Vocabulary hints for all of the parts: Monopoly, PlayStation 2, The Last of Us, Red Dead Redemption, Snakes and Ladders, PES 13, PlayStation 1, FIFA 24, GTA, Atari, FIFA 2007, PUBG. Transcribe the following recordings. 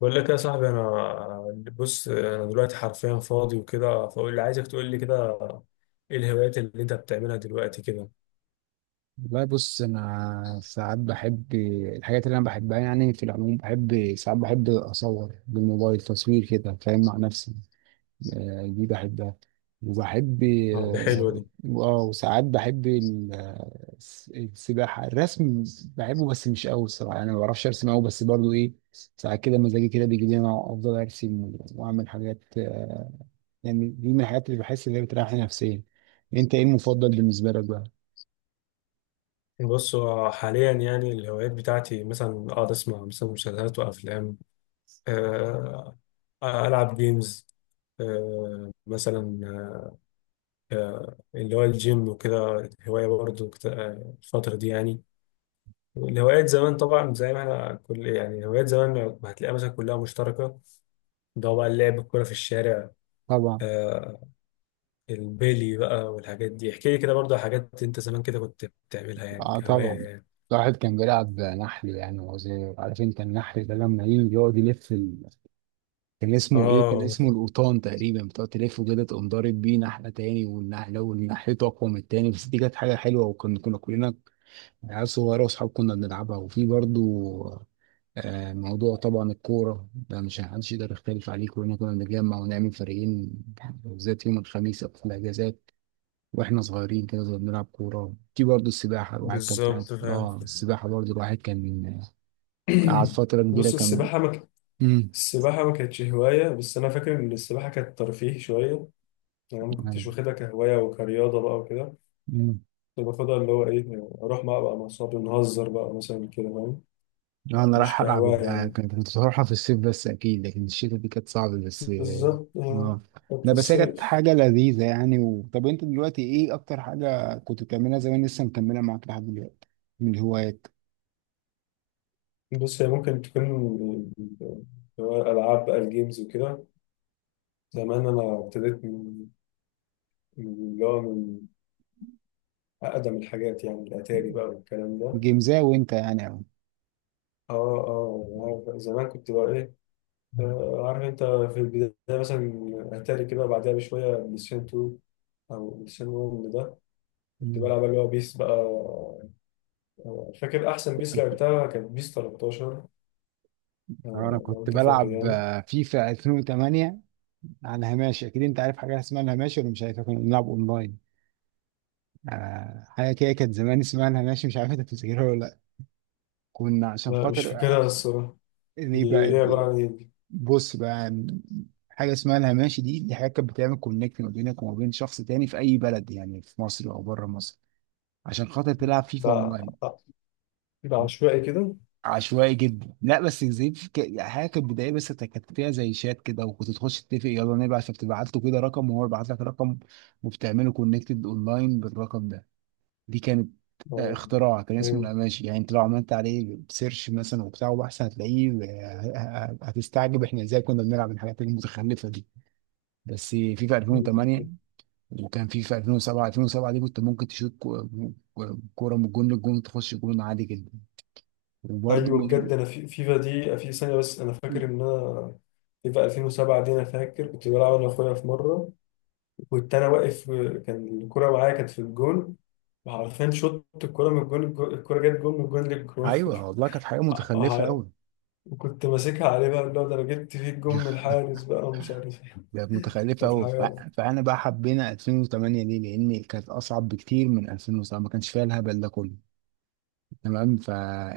بقول لك يا صاحبي، انا بص انا دلوقتي حرفيا فاضي وكده، فاقول اللي عايزك تقول لي كده. ايه الهوايات اللي انت بتعملها دلوقتي كده؟ والله بص انا ساعات بحب الحاجات اللي انا بحبها يعني في العموم بحب ساعات بحب اصور بالموبايل تصوير كده فاهم مع نفسي. دي بحبها، وبحب اه، دي حلوه دي. وساعات بحب السباحة، الرسم بحبه بس مش قوي الصراحة، يعني ما بعرفش ارسم قوي بس برضو ايه. ساعات كده مزاجي كده بيجي لي انا افضل ارسم واعمل حاجات. يعني دي من الحاجات اللي بحس ان هي بتريحني نفسيا. انت ايه المفضل بالنسبة لك بقى؟ بص، هو حاليا يعني الهوايات بتاعتي مثلا اقعد اسمع مثلا مسلسلات وافلام. آه، العب جيمز. مثلا اللي هو الجيم وكده هوايه برضه الفتره دي يعني. الهوايات زمان طبعا زي ما احنا كل يعني هوايات زمان ما هتلاقيها مثلا كلها مشتركه. ده هو بقى اللعب الكورة في الشارع. طبعا. آه، البيلي بقى والحاجات دي احكي لي كده برضه على حاجات انت زمان كده كنت بتعملها يعني اه، كهواية طبعا. يعني. الواحد كان بيلعب نحل يعني وهو صغير، عارفين؟ كان النحل ده لما يجي يقعد يلف. كان اسمه ايه؟ كان اه، اسمه القوطان تقريبا، بتقعد تلفه كده تقوم ضارب بيه نحله تاني والنحله والنحلته اقوى من التاني. بس دي كانت حاجه حلوه، وكنا كلنا عيال صغيره واصحاب كنا بنلعبها. وفي برضو موضوع طبعا الكوره ده مش محدش يقدر يختلف عليه، كلنا كنا بنتجمع ونعمل فريقين بالذات يوم الخميس او في الاجازات. واحنا صغيرين كده زي بنلعب كوره. في برضه السباحه، الواحد كان بالظبط فاهم. السباحه برضه الواحد كان قعد فتره كبيره بص كان. السباحة ما ك- امم السباحة ما كانتش هواية، بس أنا فاكر إن السباحة كانت ترفيه شوية. يعني ما كنتش واخدها كهواية وكرياضة بقى وكده. امم كنت باخدها اللي هو إيه، أروح بقى مع أصحابي نهزر بقى مثلا كده فاهم، انا مش رايح العب كهواية وبتاع يعني. كنت بروحها في الصيف بس اكيد، لكن الشتاء دي كانت صعبه بس. بالظبط. اه. كانت لا في بس هي كانت الصيف. حاجه لذيذه يعني. طب انت دلوقتي ايه اكتر حاجه كنت بتعملها زمان لسه مكمله معاك لحد دلوقتي، من الهوايات؟ بص هي ممكن تكون اللي هو الألعاب بقى الجيمز وكده. زمان أنا ابتديت من من اللي هو من أقدم الحاجات، يعني الأتاري بقى والكلام ده. جيمزا وانت يعني أو. آه، زمان كنت بقى إيه. عارف أنت في البداية مثلا أتاري كده، بعدها بشوية بلاي ستيشن 2 أو بلاي ستيشن 1 ده. كنت مم. بلعب اللي هو بيس بقى. فاكر أحسن بيس لعبتها كانت بيس 13. انا لو كنت أنت فاكر بلعب يعني. فيفا 2008. عن هاماشي، اكيد انت عارف حاجه اسمها الهاماشي ولا مش عارف؟ كنا بنلعب اونلاين. حاجه كده كانت زمان اسمها الهاماشي، مش عارف انت بتفتكرها ولا لا؟ كنا عشان لا، مش خاطر فاكرها الصراحة. اللي دي بقى، إيه؟ عبارة عن إيه؟ بص بقى، حاجه اسمها الهاماشي دي حاجه كانت بتعمل كونكت ما بينك وما بين شخص تاني في اي بلد، يعني في مصر او بره مصر، عشان خاطر تلعب فيفا اونلاين. ده كده عشوائي كده. عشوائي جدا. لا بس زي في حاجه كانت بدائيه بس كانت فيها زي شات كده، وكنت تخش تتفق يلا نبعت، فبتبعت له كده رقم وهو يبعت لك رقم وبتعملوا كونكتد اونلاين بالرقم ده. دي كانت آه، اختراع كان اسمه فهمت. القماشي، يعني انت لو عملت عليه سيرش مثلا وبتاع وبحث هتلاقيه. هتستعجب احنا ازاي كنا بنلعب الحاجات المتخلفه دي. بس في 2008، وكان في 2007. دي كنت ممكن تشوط كوره من الجون للجون تخش جون عادي جدا. وبرضه ايوه، من... بجد انا في فيفا دي في ثانيه، بس انا فاكر ان انا فيفا 2007 دي انا فاكر كنت بلعب انا واخويا في مره، وكنت انا واقف، كان الكره معايا كانت في الجون، وعارفين شوت الكره من الجون الكره جت جون من الجون للجون. ايوه والله كانت حاجه متخلفه ع- قوي. وكنت ماسكها عليه بقى، اللي هو ده انا جبت فيه الجون من الحارس بقى ومش عارف ايه، كانت متخلفه كانت قوي، حاجه. فانا بقى حبينا 2008 ليه؟ لان كانت اصعب بكتير من 2007، ما كانش فيها الهبل ده كله. تمام،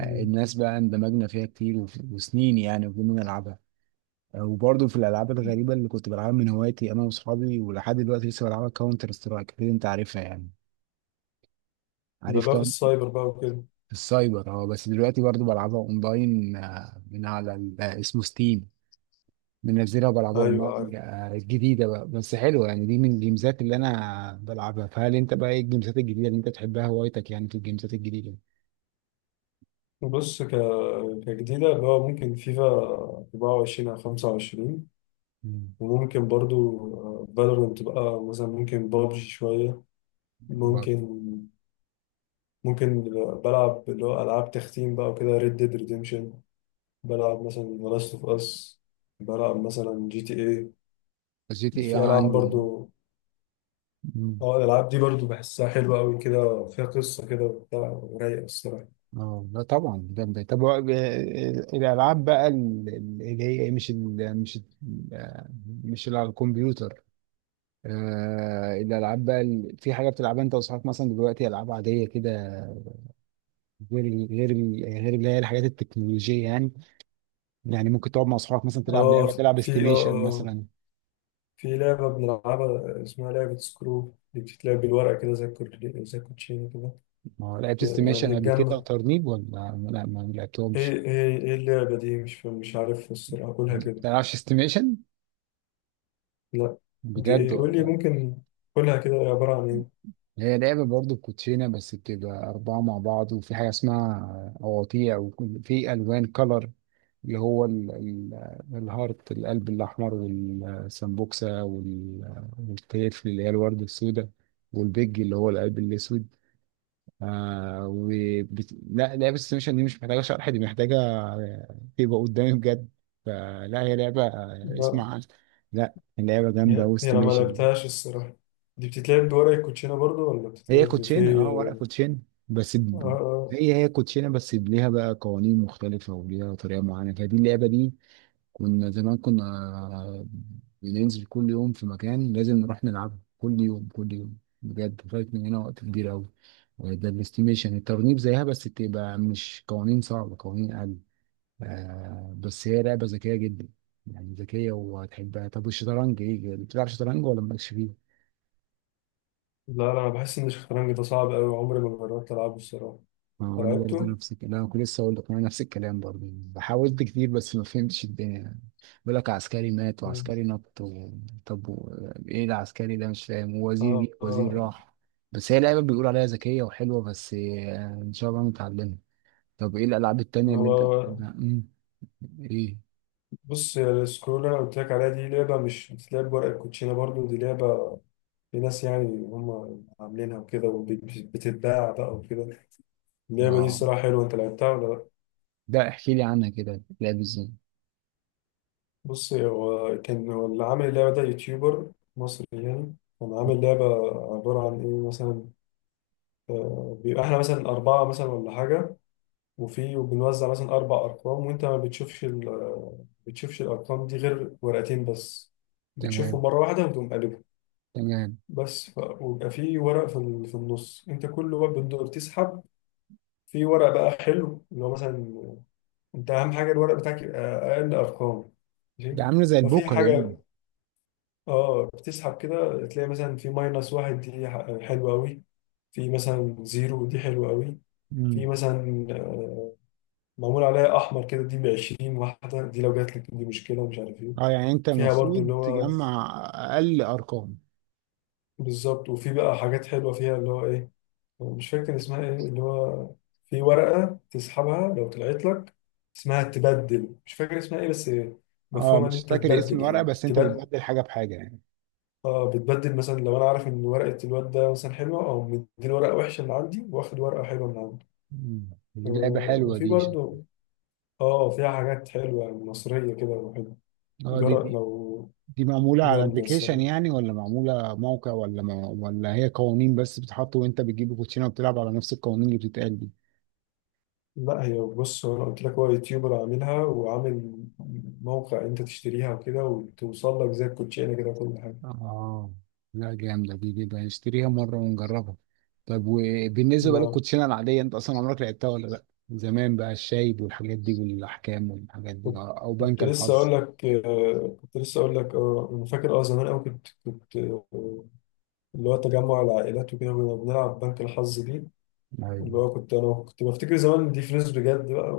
مم. بقى اندمجنا فيها كتير وسنين يعني وكنا نلعبها. وبرضه في الالعاب الغريبه اللي كنت بلعبها من هوايتي انا واصحابي، ولحد دلوقتي لسه بلعبها، كاونتر سترايك، اكيد انت عارفها يعني، ده عارف اللي هو في كام. السايبر بقى وكده. في السايبر. اه، بس دلوقتي برضه بلعبها اونلاين آه، من على ال- آه، اسمه ستيم، منزلها وبلعبها اونلاين ايوه. جديده بقى بس حلوه يعني. دي من الجيمزات اللي انا بلعبها. فهل انت بقى ايه الجيمزات الجديده اللي انت بتحبها هوايتك يعني في الجيمزات الجديده؟ بص ك... كجديدة اللي هو ممكن فيفا 24 أو 25، مم. وممكن برضو فالورنت بقى مثلا، ممكن بابجي شوية، برضه. ممكن ممكن بلعب اللي هو ألعاب تختيم بقى وكده، ريد ديد ريديمشن، بلعب مثلا ذا لاست اوف اس، بلعب مثلا جي تي اي، جي تي اي في ألعاب عندي. برضو. مم. اه، الألعاب دي برضو بحسها حلوة أوي كده، فيها قصة كده وبتاع ورايقة الصراحة. اه، لا طبعا ده بداية. طب الالعاب بقى اللي هي إيه، آه، مش اللي على الكمبيوتر. آه، الالعاب بقى، في حاجه بتلعبها انت واصحابك مثلا دلوقتي، العاب عاديه كده، غير اللي هي الحاجات التكنولوجيه يعني. يعني ممكن تقعد مع اصحابك مثلا تلعب لعبه، اه، تلعب في استيميشن مثلا. في لعبة بنلعبها اسمها لعبة سكرو، دي بتتلعب بالورقة كده، زي زي الكوتشينة كده ما هو لعبت لما استيميشن قبل كده، بنتجمع. وترنيب ولا؟ لا، ما ايه لعبتهمش. ايه ايه اللعبة دي مش عارف الصراحة، قولها ما كده. بتلعبش استيميشن؟ لا، دي بجد ايه؟ قول لي، والله. ممكن قولها كده، هي عبارة عن ايه؟ هي لعبة برضه كوتشينة بس بتبقى أربعة مع بعض، وفي حاجة اسمها أواطيع، وفي ألوان كلر، اللي هو الهارت، القلب الأحمر، والسمبوكسة، والتيف اللي هي الوردة السوداء، والبيج اللي هو القلب الأسود. لا، لعبة السيميشن دي مش محتاجة شرح، دي محتاجة تبقى قدامي بجد. فلا، هي لعبة لا، اسمع، لا، اللعبة جامدة، هي انا ما واستيميشن. لعبتهاش الصراحة. دي بتتلعب بورق الكوتشينة برضو ولا هي بتتلعب كوتشينة، في اه، ورق آه. كوتشينة بس آه. ب... آه. هي هي كوتشينة بس ليها بقى قوانين مختلفة وليها طريقة معينة، فدي اللعبة دي كنا زمان كنا آه، بننزل كل يوم في مكان، لازم نروح نلعبها كل يوم كل يوم بجد. فايت من هنا وقت كبير أوي. وده الاستيميشن. الترنيب زيها بس تبقى مش قوانين صعبة، قوانين أقل، آه، بس هي لعبة ذكية جدا، يعني ذكية وهتحبها. طب والشطرنج ايه، بتلعب شطرنج ولا مالكش فيه؟ لا لا، انا بحس ان الشطرنج ده صعب قوي، عمري ما جربت العبه الصراحة. ما هو أنت انا برضو لعبته؟ نفس الكلام، انا كنت لسه اقول لك انا نفس الكلام برضو. حاولت كتير بس ما فهمتش الدنيا يعني. بيقول لك عسكري مات مم. وعسكري نط و... طب و... ايه العسكري ده مش فاهم، ووزير جه اه. وزير آه. راح. بس هي لعبه بيقول عليها ذكيه وحلوه بس، ان شاء الله نتعلمها. طب ايه الالعاب التانية اللي انت انا، بتحبها؟ ايه. بص يا، السكرول اللي انا قلت لك عليها دي لعبه، مش بتتلعب بورق الكوتشينه برضو، دي لعبه لناس يعني، هم عاملينها وكده وبتتباع بقى وكده. اللعبه دي اه، الصراحه حلوه، انت لعبتها ولا لا؟ ده احكي لي عنها كده، لعب ازاي؟ بص، هو كان هو اللي عامل اللعبه ده يوتيوبر مصري يعني، كان عامل لعبه. عباره عن ايه مثلا؟ بيبقى احنا مثلا اربعه مثلا ولا حاجه، وبنوزع مثلا اربع ارقام، وانت ما بتشوفش ال- بتشوفش الارقام دي غير ورقتين بس، بتشوفهم تمام. مره واحده وتقوم قلبهم. تمام. ويبقى في ورق في في النص، انت كل ما بتسحب في ورق بقى حلو، اللي هو مثلا انت اهم حاجه الورق بتاعك يبقى اقل ارقام، ماشي. ده عامله زي ففي البوكر يعني. حاجه، اه، بتسحب كده تلاقي مثلا في ماينس واحد، دي حلوه قوي، في مثلا زيرو، دي حلوه قوي، في امم. مثلا معمول عليها احمر كده، دي ب 20 واحده، دي لو جات لك دي مشكله، ومش عارف ايه اه، يعني انت فيها برضو المفروض اللي هو. تجمع اقل ارقام. بالظبط. وفي بقى حاجات حلوه فيها اللي هو ايه، مش فاكر اسمها ايه، اللي هو في ورقة تسحبها لو طلعت لك، اسمها تبدل، مش فاكر اسمها ايه بس، اه، مفهوم ان مش انت فاكر اسم تبدل، الورقه، يعني بس انت تبدل. بتبدل حاجه بحاجه يعني. اه، بتبدل مثلا لو انا عارف ان ورقة الواد ده مثلا حلوة، او مديني ورقة وحشة من عندي واخد ورقة حلوة من عنده. مم. دي لعبه حلوه وفي دي. برضه، اه، فيها حاجات حلوة مصرية كده وحلوة، اه، دي جرأت دي لو. دي معموله على جامدة ابلكيشن الصراحة. يعني، ولا معموله موقع، ولا ما ولا هي قوانين بس بتحط وانت بتجيب الكوتشينه وبتلعب على نفس القوانين اللي بتتقال دي؟ لا هي بص هو انا قلت لك هو يوتيوبر عاملها، وعامل موقع انت تشتريها وكده، وتوصل لك زي الكوتشينه كده كل حاجة. اه لا، جامده، دي بقى نشتريها مره ونجربها. طب وبالنسبه بقى ما للكوتشينه العاديه، انت اصلا عمرك لعبتها ولا لا؟ زمان بقى الشايب والحاجات دي، والاحكام والحاجات دي، كنت، او بنك كنت لسه الحظ؟ اقول لك، كنت لسه اقول لك، اه، انا فاكر، اه، زمان قوي كنت اللي هو تجمع العائلات وكده كنا بنلعب بنك الحظ دي، اللي ايوه هو كنت انا كنت بفتكر زمان دي فلوس بجد بقى،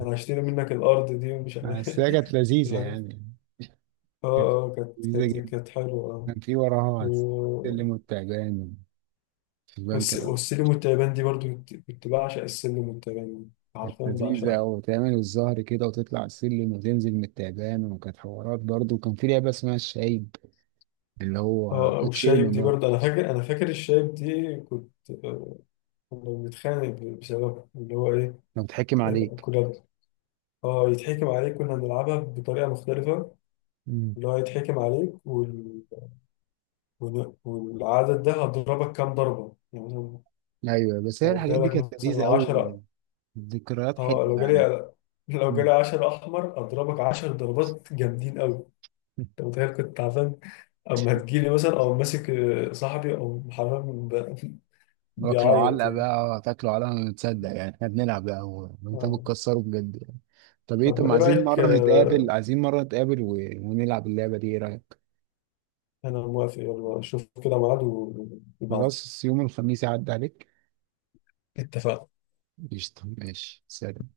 وانا هشتري منك الارض دي ومش عارف بس إيه. هي كانت لذيذه الحاجات، يعني، اه، كانت اه، كانت لذيذه. كانت كانت حلوه، اه. كان في وراها و- السلم والتعبان، في البنك كده. والسلم والتعبان دي برضو، كنت بعشق السلم والتعبان دي، كانت عارفين لذيذة بعشقها. أوي، تعمل الظهر كده وتطلع السلم وتنزل من التعبان، وكانت حوارات برضه. وكان في لعبة اسمها الشايب، اللي هو اه، والشايب كوتشينة دي برضه. برضو، انا فاكر، الشايب دي كنت، آه، كنا بنتخانق بسبب اللي هو ايه. كان بيتحكم عليك. كنا، اه، يتحكم عليك، كنا بنلعبها بطريقة مختلفة، مم. اللي هو يتحكم عليك وال... والعدد ده هضربك كام ضربة يعني، مثلا أيوة، بس هي لو الحاجات دي جالك كانت مثلا لذيذة أوي، عشرة، ذكريات اه، حلوة يعني. لو مم. جالي عشرة أحمر أضربك عشر ضربات جامدين أوي. أنت متخيل؟ كنت تعبان أما تجيلي، مثلا أو ماسك صاحبي أو حرام، واكلوا بيعيط علقة يعني. بقى، تاكلوا علقة ما تصدق يعني احنا بنلعب بقى، وانت آه. بتكسره بجد يعني. طب طب ما ما إيه عايزين رأيك مرة نتقابل، آه، عايزين مرة نتقابل ونلعب اللعبة دي، ايه رأيك؟ أنا موافق، يلا شوف كده ميعاد وابعت. خلاص، يوم الخميس يعدي عليك. اتفقنا. قشطة، ماشي، سلام.